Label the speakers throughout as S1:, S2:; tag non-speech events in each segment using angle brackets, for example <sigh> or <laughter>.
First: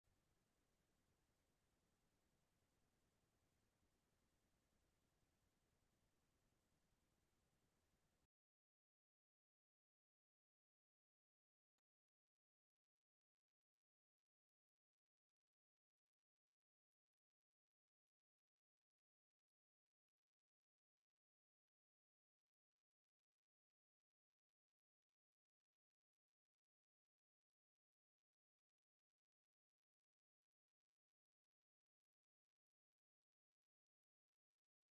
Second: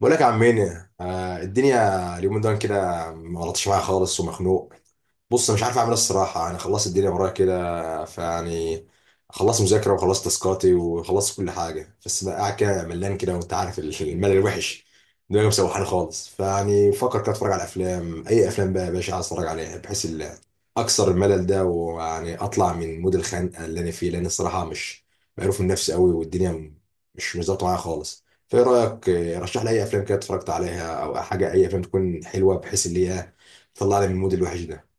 S1: بقول لك يا عم مينا، الدنيا اليومين دول كده، ما غلطش معايا خالص ومخنوق. بص، مش عارف اعمل ايه. الصراحه انا خلصت الدنيا ورايا كده فيعني، خلصت مذاكره وخلصت تاسكاتي وخلصت كل حاجه، بس بقى قاعد كده ملان كده، وانت عارف الملل الوحش. دماغي مسوحاني خالص، فيعني بفكر كده اتفرج على افلام. اي افلام بقى يا باشا عايز اتفرج عليها بحيث اكسر الملل ده، ويعني اطلع من مود الخنقه اللي انا فيه، لان الصراحه مش، مقروف من نفسي قوي، والدنيا مش ظابطه معايا خالص. فايه رايك؟ رشح لي اي افلام كده اتفرجت عليها او حاجه. اي افلام تكون حلوه بحيث اللي هي تطلعني من المود الوحش ده.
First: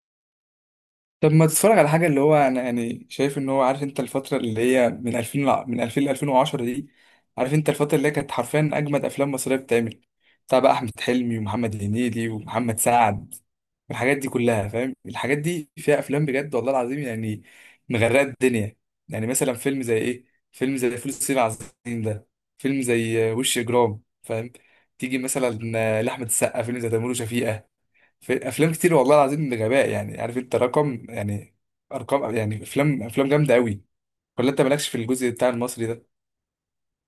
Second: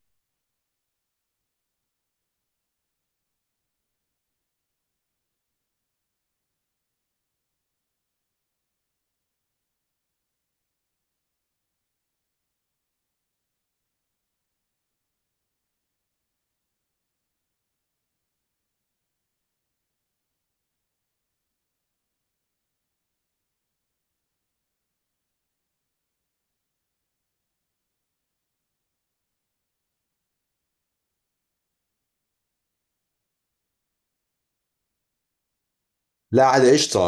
S2: طب ما تتفرج على حاجه اللي هو انا يعني شايف ان هو عارف انت الفتره اللي هي من 2000 ل 2010 دي. عارف انت الفتره اللي هي كانت حرفيا اجمد افلام مصريه بتتعمل، بتاع بقى احمد حلمي ومحمد هنيدي ومحمد سعد والحاجات دي كلها، فاهم؟ الحاجات دي فيها افلام بجد والله العظيم يعني، مغرقه الدنيا. يعني مثلا فيلم زي ايه؟ فيلم زي فول الصين العظيم ده، فيلم زي وش اجرام، فاهم؟ تيجي مثلا لاحمد السقا فيلم زي تيمور وشفيقة. في افلام كتير والله العظيم بغباء، يعني عارف انت رقم، يعني ارقام، يعني افلام جامده قوي. ولا انت مالكش في الجزء بتاع المصري ده؟
S1: لا، عادي، قشطة.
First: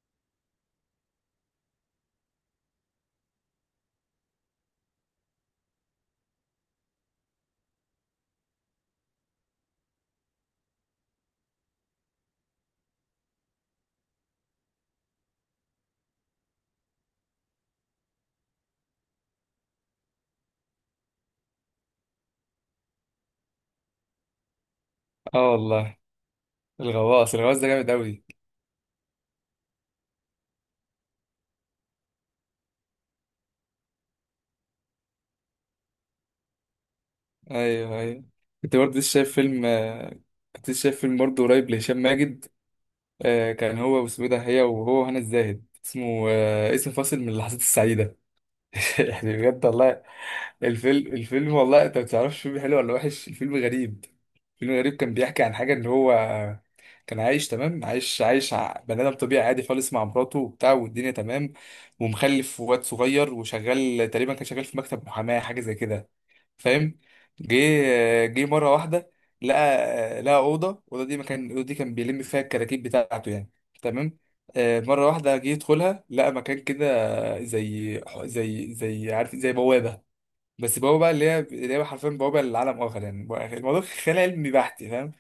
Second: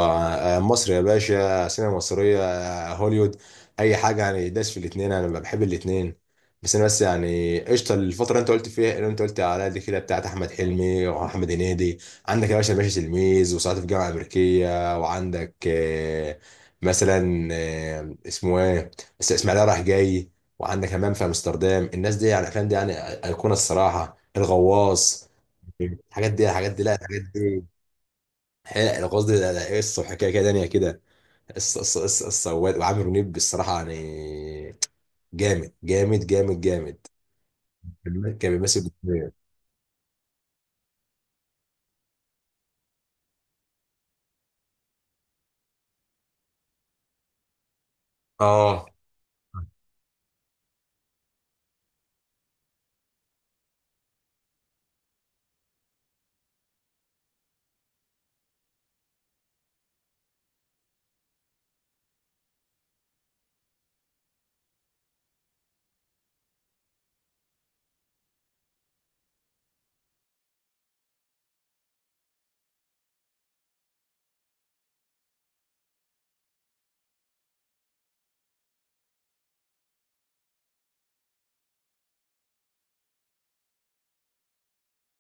S1: آه، مصر يا باشا سينما مصرية، هوليوود، أي حاجة يعني. داس في الاتنين، أنا بحب الاتنين. بس أنا بس يعني قشطة. الفترة اللي أنت قلت عليها دي كده بتاعت أحمد حلمي وأحمد هنيدي، عندك يا باشا تلميذ وصعيدي في الجامعة الأمريكية، وعندك مثلا، اسمه إيه، إسماعيلية رايح جاي، وعندك همام في أمستردام. الناس دي يعني، الأفلام دي يعني أيقونة الصراحة. الغواص،
S2: اه والله.
S1: الحاجات دي، الحاجات دي لا الحاجات
S2: الغواص
S1: دي
S2: ده جامد قوي.
S1: حلق قصدي، لا، قصه وحكايه كده تانيه كده. قصه قصه قصه قصة. وعامر منيب بالصراحه يعني جامد جامد جامد جامد.
S2: ايوه ايوه.
S1: كان
S2: كنت
S1: بيمثل
S2: برضه لسه
S1: بالدنيا.
S2: شايف فيلم آه، كنت لسه شايف فيلم برضه قريب لهشام ماجد. كان هو واسمه إيه ده، هي وهو وهنا الزاهد، اسمه اسم فاصل من اللحظات السعيده.
S1: اه،
S2: <laughs> يعني بجد والله، الفيلم والله انت ما تعرفش الفيلم حلو ولا وحش، الفيلم غريب. الفيلم غريب كان بيحكي عن حاجه ان هو كان عايش تمام، بني ادم طبيعي عادي خالص مع مراته وبتاع والدنيا تمام، ومخلف وواد صغير، وشغال تقريبا كان شغال في مكتب محاماه حاجه زي كده، فاهم؟ جه مره واحده لقى، لقى الاوضه دي، مكان الاوضه دي كان بيلم فيها الكراكيب بتاعته يعني، تمام. مره واحده جه يدخلها لقى مكان كده، زي عارف زي بوابه، بس بوابه بقى اللي هي حرفيا بوابه للعالم اخر يعني. الموضوع خيال علمي بحت، فاهم؟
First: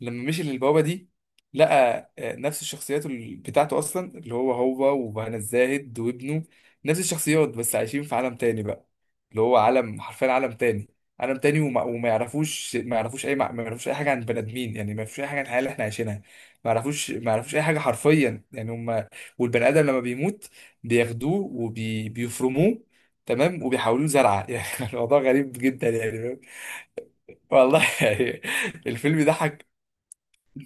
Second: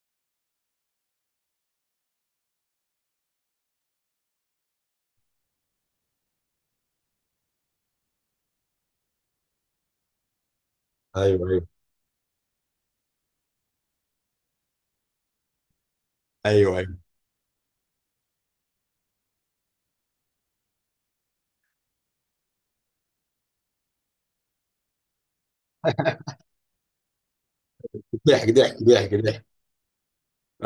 S2: لما مشي للبوابه دي لقى نفس الشخصيات بتاعته اصلا، اللي هو هو وهنا الزاهد وابنه، نفس الشخصيات بس عايشين في عالم تاني بقى، اللي هو عالم حرفيا عالم تاني. عالم
S1: ايوه،
S2: تاني
S1: ايوه،
S2: وما, وما يعرفوش ما يعرفوش اي ما يعرفوش اي حاجه عن البني ادمين، يعني ما يعرفوش اي حاجه عن الحياه اللي احنا عايشينها. ما
S1: ايوه، ايوه.
S2: يعرفوش ما يعرفوش اي حاجه حرفيا يعني. هم والبني ادم لما بيموت بياخدوه وبيفرموه، تمام، وبيحولوه زرعه <laughs> يعني. الموضوع غريب جدا يعني، فاهم؟ والله يعني
S1: ضحك ضحك ضحك
S2: الفيلم
S1: ضحك.
S2: ضحك،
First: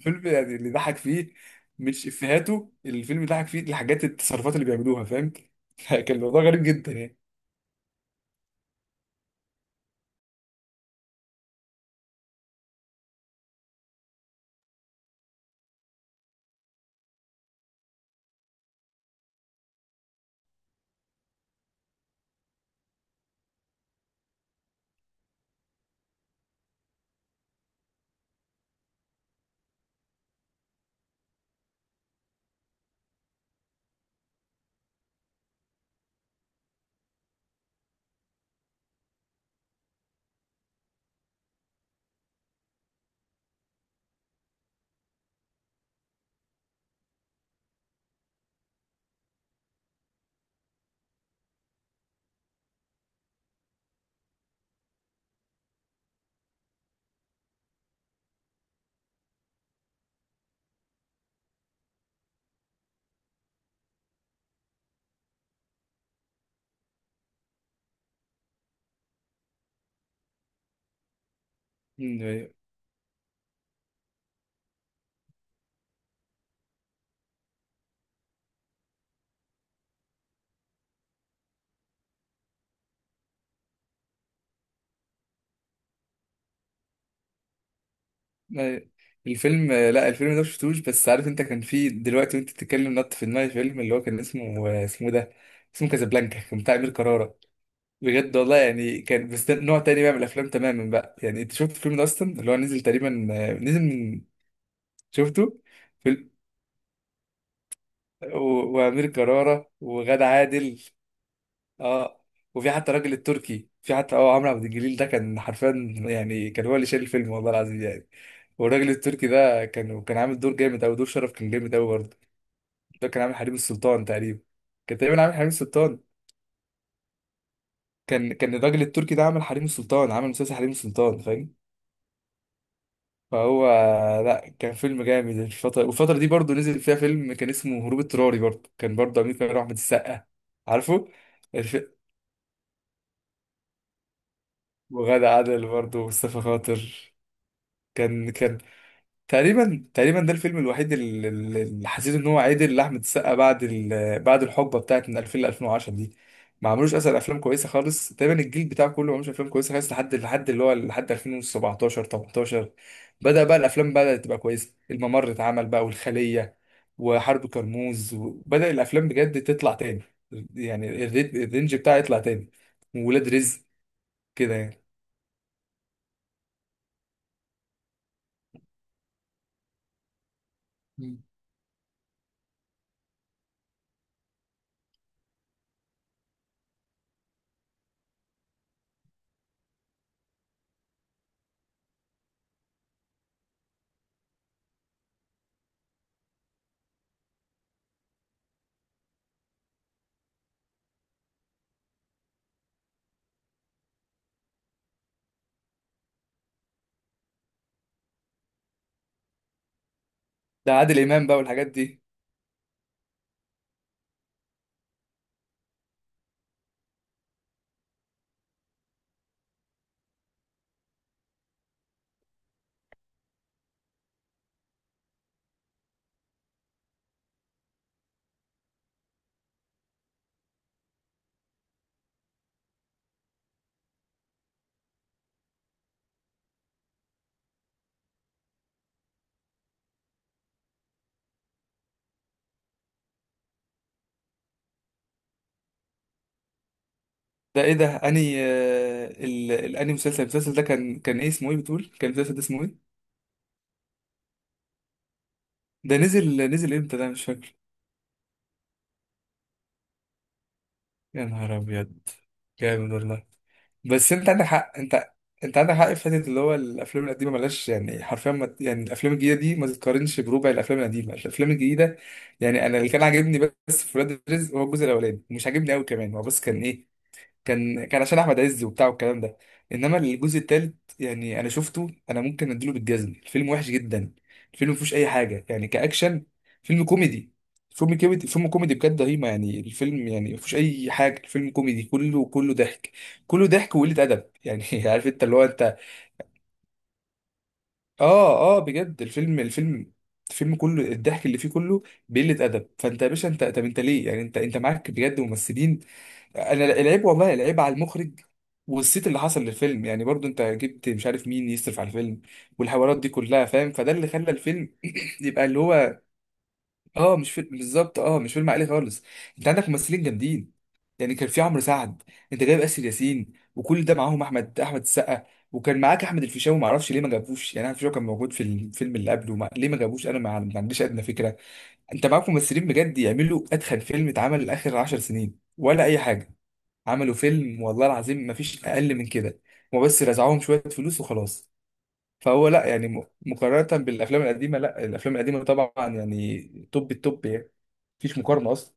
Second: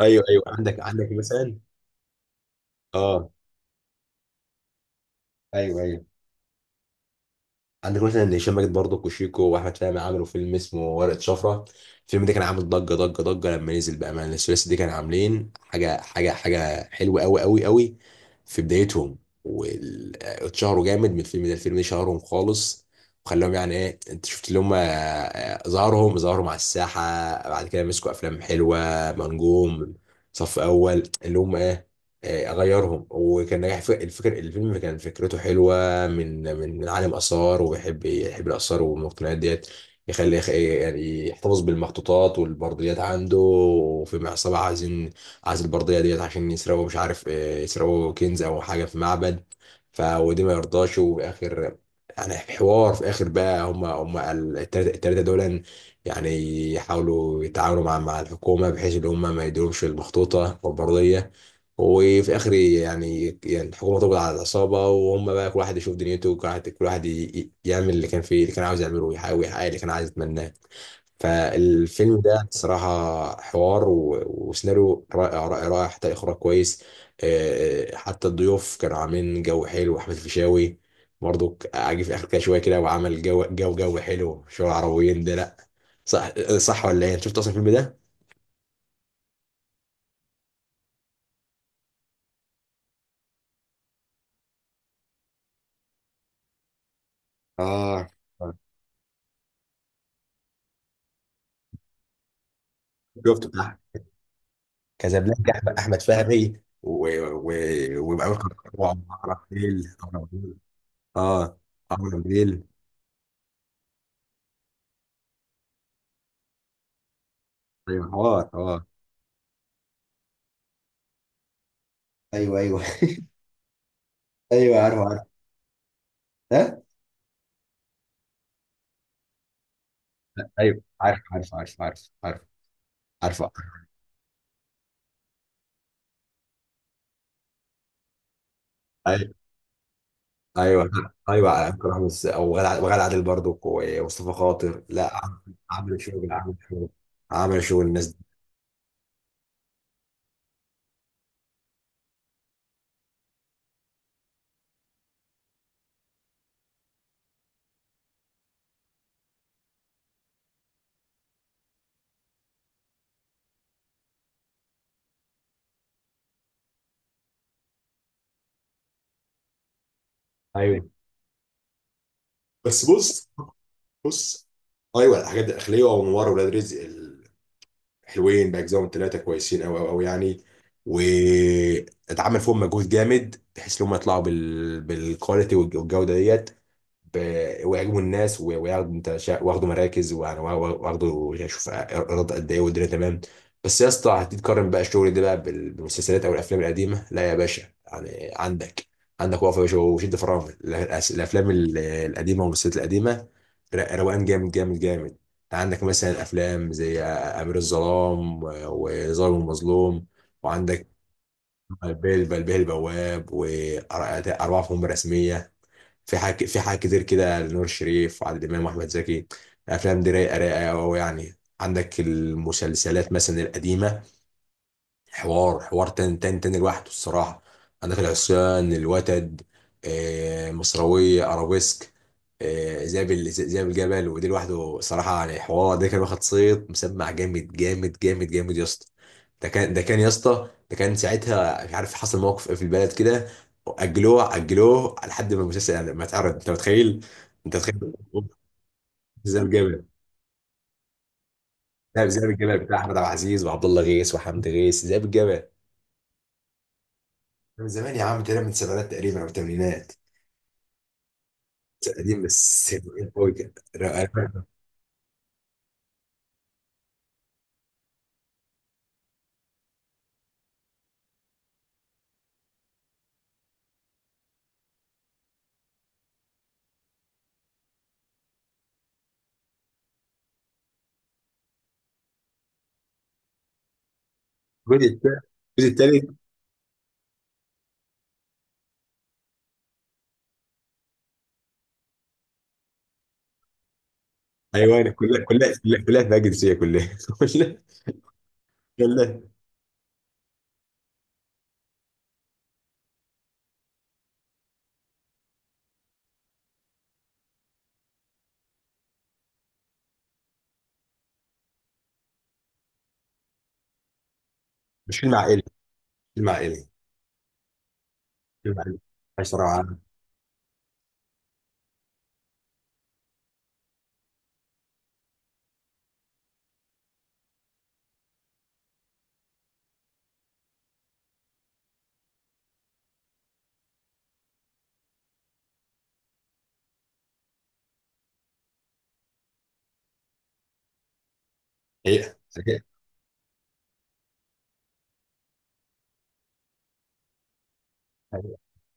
S1: ايوه، ايوه،
S2: يعني اللي
S1: عندك
S2: ضحك
S1: عندك
S2: فيه
S1: مثال.
S2: مش افيهاته، الفيلم اللي
S1: اه،
S2: ضحك فيه الحاجات، التصرفات اللي بيعملوها، فاهم؟
S1: ايوه،
S2: <laughs>
S1: ايوه.
S2: كان الموضوع غريب جدا يعني.
S1: عندك مثلا هشام ماجد برضه وشيكو واحمد فهمي، عملوا فيلم اسمه ورقة شفرة. الفيلم ده كان عامل ضجة ضجة ضجة لما نزل بأمان. الثلاثي دي كان عاملين حاجة حاجة حاجة حلوة أوي أوي أوي في بدايتهم. واتشهروا جامد من الفيلم ده، الفيلم ده شهرهم خالص، وخلاهم يعني ايه، انت شفت اللي هم، ظهروا مع الساحة. بعد كده مسكوا أفلام حلوة، منجوم صف أول اللي هم ايه، غيرهم. وكان نجاح الفيلم، كان فكرته حلوة. بقى من عالم آثار، ويحب الآثار والمقتنيات ديت، يعني يحتفظ بالمخطوطات والبرديات عنده، وفي عصابة عايزين، عايز البردية ديت عشان يسرقوا، مش عارف إيه، يسرقوا كنز أو حاجة في معبد. ف ودي ما يرضاش، وفي آخر، يعني في حوار في آخر بقى، هم التلاتة دول يعني، يحاولوا يتعاونوا مع الحكومة بحيث إن هم ما يديرهمش المخطوطة والبردية. وفي اخر يعني الحكومه تقبض على العصابه، وهم بقى كل واحد يشوف دنيته، وكل واحد يعمل اللي كان فيه اللي كان عاوز يعمله، ويحاول يحقق اللي كان عايز يتمناه. فالفيلم ده
S2: أيوة.
S1: صراحة حوار و- وسيناريو رائع رائع رائع، حتى إخراج كويس. حتى الضيوف كانوا عاملين جو حلو. أحمد الفيشاوي برضو عاجب في آخر كده شوية كده، وعمل جو جو جو حلو. شو العربيين ده؟ لأ. صح صح ولا إيه؟ أنت شفت أصلا الفيلم ده؟
S2: أيوة. الفيلم، لا الفيلم ده مشفتوش، بس عارف انت كان فيه دلوقتي وانت بتتكلم نط في دماغي فيلم اللي هو كان اسمه ده، اسمه كازابلانكا، كان بتاع امير كرارة.
S1: اه،
S2: بجد والله يعني كان، بس ده نوع تاني بقى من الافلام تماما بقى. يعني انت شفت الفيلم ده اصلا؟ اللي هو نزل تقريبا،
S1: شفته.
S2: نزل من.
S1: كازابلانكا،
S2: شفته.
S1: أحمد
S2: فيلم.
S1: فهمي و و ويبقى
S2: وامير كرارة
S1: عراقيل
S2: وغادة
S1: عراقيل.
S2: عادل.
S1: اه،
S2: اه.
S1: عراقيل.
S2: وفي حتى الراجل التركي، في حتى عمرو عبد الجليل ده كان حرفيا، يعني كان هو اللي شايل الفيلم والله العظيم
S1: ايوه،
S2: يعني.
S1: حوار حوار.
S2: والراجل التركي ده كان عامل دور جامد قوي، دور شرف كان جامد قوي برضه.
S1: ايوه، ايوه،
S2: ده كان عامل حريم السلطان تقريبا.
S1: <laughs> ايوه، عارف
S2: كان
S1: عارف.
S2: تقريبا عامل حريم السلطان.
S1: ها،
S2: كان الراجل التركي ده عامل حريم السلطان، عامل مسلسل حريم
S1: ايوه،
S2: السلطان،
S1: عارف عارف
S2: فاهم؟
S1: عارف عارف عارف. عارف.
S2: فهو، لا كان فيلم جامد الفترة. والفترة دي برضه نزل فيها فيلم كان اسمه هروب اضطراري، برضه كان برضه
S1: ايوه،
S2: أمير كمال وأحمد السقا.
S1: ايوه،
S2: عارفه.
S1: ايوه.
S2: الف...
S1: أكرم رامز، وغادة عادل برضو، ومصطفى خاطر. لا.
S2: وغادة عادل برضه
S1: عامل شغل،
S2: ومصطفى
S1: عامل شغل،
S2: خاطر.
S1: عامل شغل الناس دي.
S2: كان تقريبا ده الفيلم الوحيد اللي حسيت ان هو عدل لاحمد السقا، بعد بعد الحقبه بتاعت من 2000 ل 2010 دي. ما عملوش اصلا افلام كويسه خالص تقريبا، الجيل بتاعه كله ما عملوش افلام كويسه خالص لحد اللي هو لحد 2017 18، بدا بقى الافلام، بدات تبقى كويسه. الممر اتعمل بقى، والخليه، وحرب كرموز، وبدا الافلام بجد تطلع تاني،
S1: ايوه،
S2: يعني الرينج بتاعها يطلع تاني،
S1: بس
S2: وولاد
S1: بص.
S2: رزق
S1: بص.
S2: كده يعني.
S1: ايوه، الحاجات دي الداخليه، وانوار، ولاد رزق، حلوين باجزائهم ثلاثه كويسين قوي قوي قوي يعني.
S2: مم.
S1: واتعمل فيهم مجهود جامد بحيث ان هم يطلعوا بالكواليتي والجوده ديت، ويعجبوا الناس، وياخدوا واخدوا مراكز ويعني واخدوا، شوف ايرادات قد ايه، والدنيا تمام. بس يا اسطى، هتيجي تقارن بقى الشغل ده بقى بالمسلسلات او الافلام القديمه؟ لا يا باشا، يعني عندك، عندك وقفه يا باشا وشد فرامل. الافلام القديمه والمسلسلات القديمه روقان جامد جامد جامد. انت عندك مثلا افلام زي امير الظلام و- وظالم المظلوم،
S2: ده
S1: وعندك
S2: عادل امام بقى والحاجات دي.
S1: بلبل البواب، واربعه في مهمه رسميه، في حاجة كتير كده لنور الشريف وعادل إمام وأحمد زكي. الأفلام دي رايقة رايقة أوي يعني. عندك المسلسلات مثلا القديمة، حوار حوار تاني تاني تاني لوحده الصراحة. عندك العصيان، الوتد، مصراوية، أرابيسك، ذئاب الجبل. ودي لوحده صراحة يعني حوار. ده كان واخد صيت مسمع جامد جامد جامد جامد يا اسطى. ده كان يا اسطى، ده كان ساعتها، مش عارف حصل موقف ايه في البلد كده، أجلوه أجلوه لحد ما المسلسل يعني ما اتعرض. أنت متخيل؟ أنت
S2: ده ايه
S1: متخيل؟
S2: ده اني
S1: ذئاب الجبل.
S2: الاني مسلسل، المسلسل ده كان ايه اسمه ايه بتقول،
S1: لا،
S2: كان
S1: ذئاب
S2: المسلسل ده
S1: الجبل
S2: اسمه
S1: بتاع
S2: ايه؟
S1: أحمد عبد العزيز وعبد الله غيث وحمد غيث، ذئاب الجبل.
S2: ده نزل امتى، ده مش فاكر.
S1: من زمان يا عم، تقريبا من السبعينات تقريبا او الثمانينات.
S2: يا نهار ابيض.
S1: قديم، بس
S2: جامد
S1: قديم
S2: والله.
S1: قوي كده.
S2: بس انت عندك حق انت، انت عندك حق في حته اللي هو الافلام القديمه ملهاش يعني حرفيا ما... يعني الافلام الجديده دي ما تتقارنش بربع الافلام القديمه. الافلام الجديده، يعني انا اللي كان عاجبني بس في ولاد الرزق هو الجزء الاولاني، مش عاجبني قوي كمان هو، بس كان ايه، كان عشان احمد عز وبتاع والكلام ده. انما الجزء الثالث يعني انا شفته، انا ممكن اديله بالجزم، الفيلم وحش جدا. الفيلم ما
S1: الجزء
S2: فيهوش اي
S1: الثاني،
S2: حاجه يعني
S1: الجزء الثالث.
S2: كاكشن، فيلم كوميدي، فيلم كوميدي بجد رهيبه. يعني الفيلم يعني ما فيهوش اي حاجه، الفيلم كوميدي كله، كله ضحك، كله ضحك وقله ادب يعني
S1: ايوه، أنا
S2: <laughs> عارف
S1: كلها
S2: انت اللي هو
S1: كلها
S2: انت.
S1: كلها كلها فيها جنسيه، كلها <laughs> كلها،
S2: اه اه بجد،
S1: كلها.
S2: الفيلم الفيلم كله الضحك اللي فيه كله بقله ادب. فانت يا باشا انت، طب انت ليه، يعني انت معاك بجد ممثلين. انا العيب والله العيب على المخرج، والصيت اللي حصل للفيلم، يعني برضو انت جبت مش عارف مين يصرف على الفيلم، والحوارات دي كلها فاهم، فده اللي خلى الفيلم
S1: مش فيلم
S2: <clears throat>
S1: عائلي.
S2: يبقى اللي هو،
S1: فيلم عائلي.
S2: اه مش فيلم بالظبط، اه مش فيلم
S1: فيلم
S2: عائلي
S1: عائلي
S2: خالص.
S1: عايش
S2: انت عندك
S1: صراحه.
S2: ممثلين جامدين، يعني كان في عمرو سعد، انت جايب اسر ياسين وكل ده معاهم احمد السقا، وكان معاك احمد الفيشاوي، ما اعرفش ليه ما جابوش، يعني احمد الفيشاوي كان موجود في الفيلم اللي قبله ما... ليه ما جابوش انا ما عنديش ادنى فكره. انت معاك ممثلين بجد يعملوا اتخن فيلم اتعمل اخر 10 سنين ولا اي حاجه، عملوا فيلم والله العظيم ما فيش اقل من كده، هما بس رزعوهم شويه فلوس وخلاص.
S1: حقيقه
S2: فهو
S1: حقيقه.
S2: لا يعني مقارنه بالافلام القديمه، لا الافلام القديمه طبعا يعني توب التوب يعني، مفيش
S1: حقيقة.
S2: مقارنه اصلا.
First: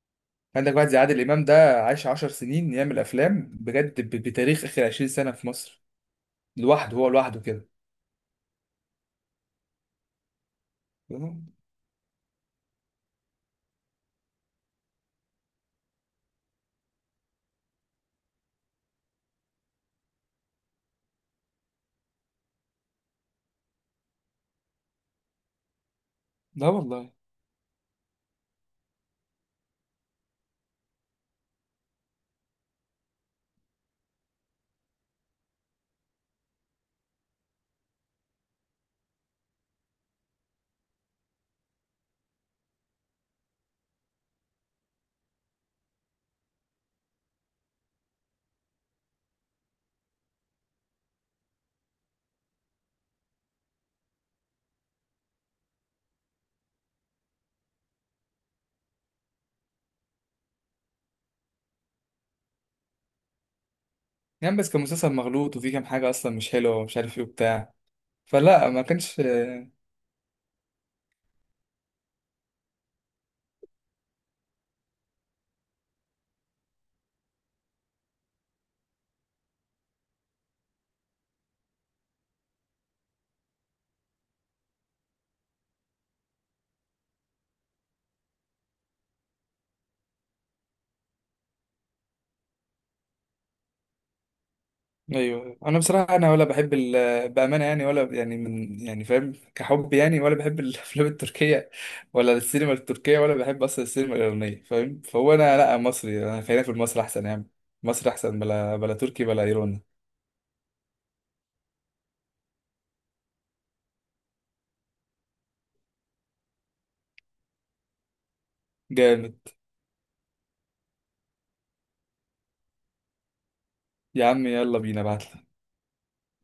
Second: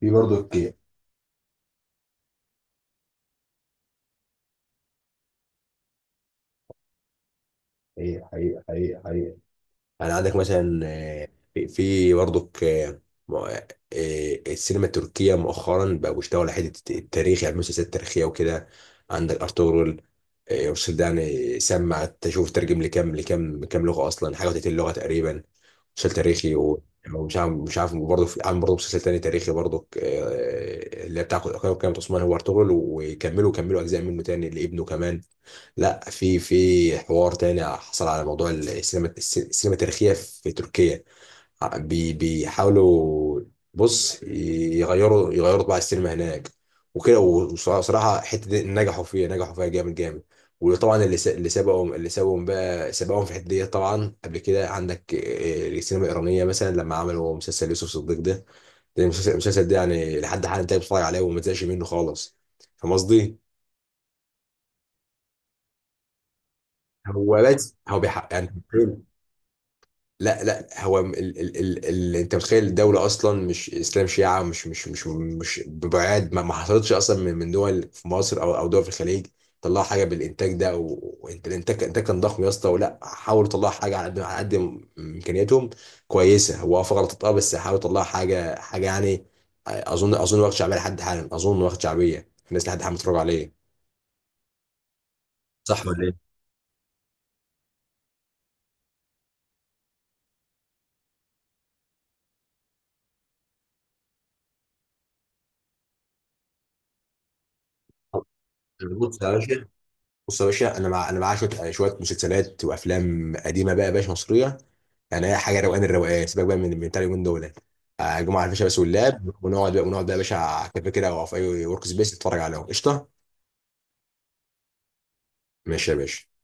S1: في برضه حقيقه
S2: عندك واحد زي عادل امام ده عاش 10 سنين يعمل افلام بجد بتاريخ اخر 20 سنه في مصر، لوحده هو لوحده كده.
S1: حقيقه حقيقه حقيقه. يعني عندك مثلا، في برضك، م- آه، السينما التركية مؤخرا بقوا بيشتغلوا على حتة التاريخ، يعني مسلسلات تاريخية وكده. عندك أرطغرل. المسلسل ده يعني سمع، تشوف ترجم لكام لكام كام لغة، أصلا حاجة وتلاتين لغة تقريبا. مسلسل تاريخي
S2: لا والله.
S1: ومش عارف مش عارف برضه عامل برضه مسلسل تاني تاريخي برضه، اللي هي بتاع قناة عثمان، هو أرطغرل. كملوا أجزاء منه تاني لابنه كمان. لا، في حوار تاني حصل على موضوع السينما السينما التاريخية في تركيا. ع- بي بيحاولوا، بص، يغيروا طباع السينما هناك وكده، وصراحة الحتة دي نجحوا فيها نجحوا فيها جامد جامد. وطبعا اللي سبقهم بقى سبقهم في الحتة دي طبعا. قبل كده عندك السينما الإيرانية مثلا لما عملوا مسلسل يوسف صديق ده. المسلسل ده يعني لحد حالا انت بتتفرج عليه وما تزهقش منه خالص. فاهم قصدي؟
S2: يعني بس كان مسلسل مغلوط وفيه كام حاجه اصلا مش حلوه ومش عارف ايه
S1: هو
S2: وبتاع،
S1: بس هو بيحقق يعني.
S2: فلا ما كانش.
S1: لا، لا، هو ال ال ال ال انت متخيل، الدولة اصلا مش اسلام شيعة، مش ببعاد، ما حصلتش اصلا من دول في مصر او دول في الخليج. طلعوا حاجة بالانتاج ده، وانت الانتاج كان ضخم يا اسطى، ولا حاولوا يطلعوا حاجة على قد على قد امكانياتهم. كويسة، هو اه في غلطات، اه، بس حاولوا يطلعوا حاجة حاجة يعني. اظن واخد شعبية لحد حالا، اظن واخد شعبية، الناس لحد حالا بتتفرج عليه.
S2: ايوه انا
S1: صح ولا
S2: بصراحه،
S1: ايه؟
S2: انا ولا بحب بامانه يعني، ولا يعني من يعني فاهم كحب يعني، ولا بحب الافلام التركيه ولا السينما التركيه، ولا بحب اصلا السينما الايرانيه فاهم. فهو انا لا، مصري، انا خلينا في المصري احسن يا عم، مصري احسن بلا بلا
S1: بص
S2: تركي
S1: يا
S2: بلا
S1: باشا،
S2: ايراني.
S1: بص يا باشا، انا معايا شويه، شويه مسلسلات وافلام قديمه بقى يا باشا، مصريه. يعني هي حاجه روقان، الروقان سيبك بقى من بتاع اليومين دول. جمعه الفيشه بس واللاب،
S2: جامد.
S1: ونقعد بقى يا باشا على كافيه كده، او في اي ورك سبيس، نتفرج عليهم قشطه.
S2: يا عم يلا بينا، ابعتلي.
S1: ماشي يا باشا.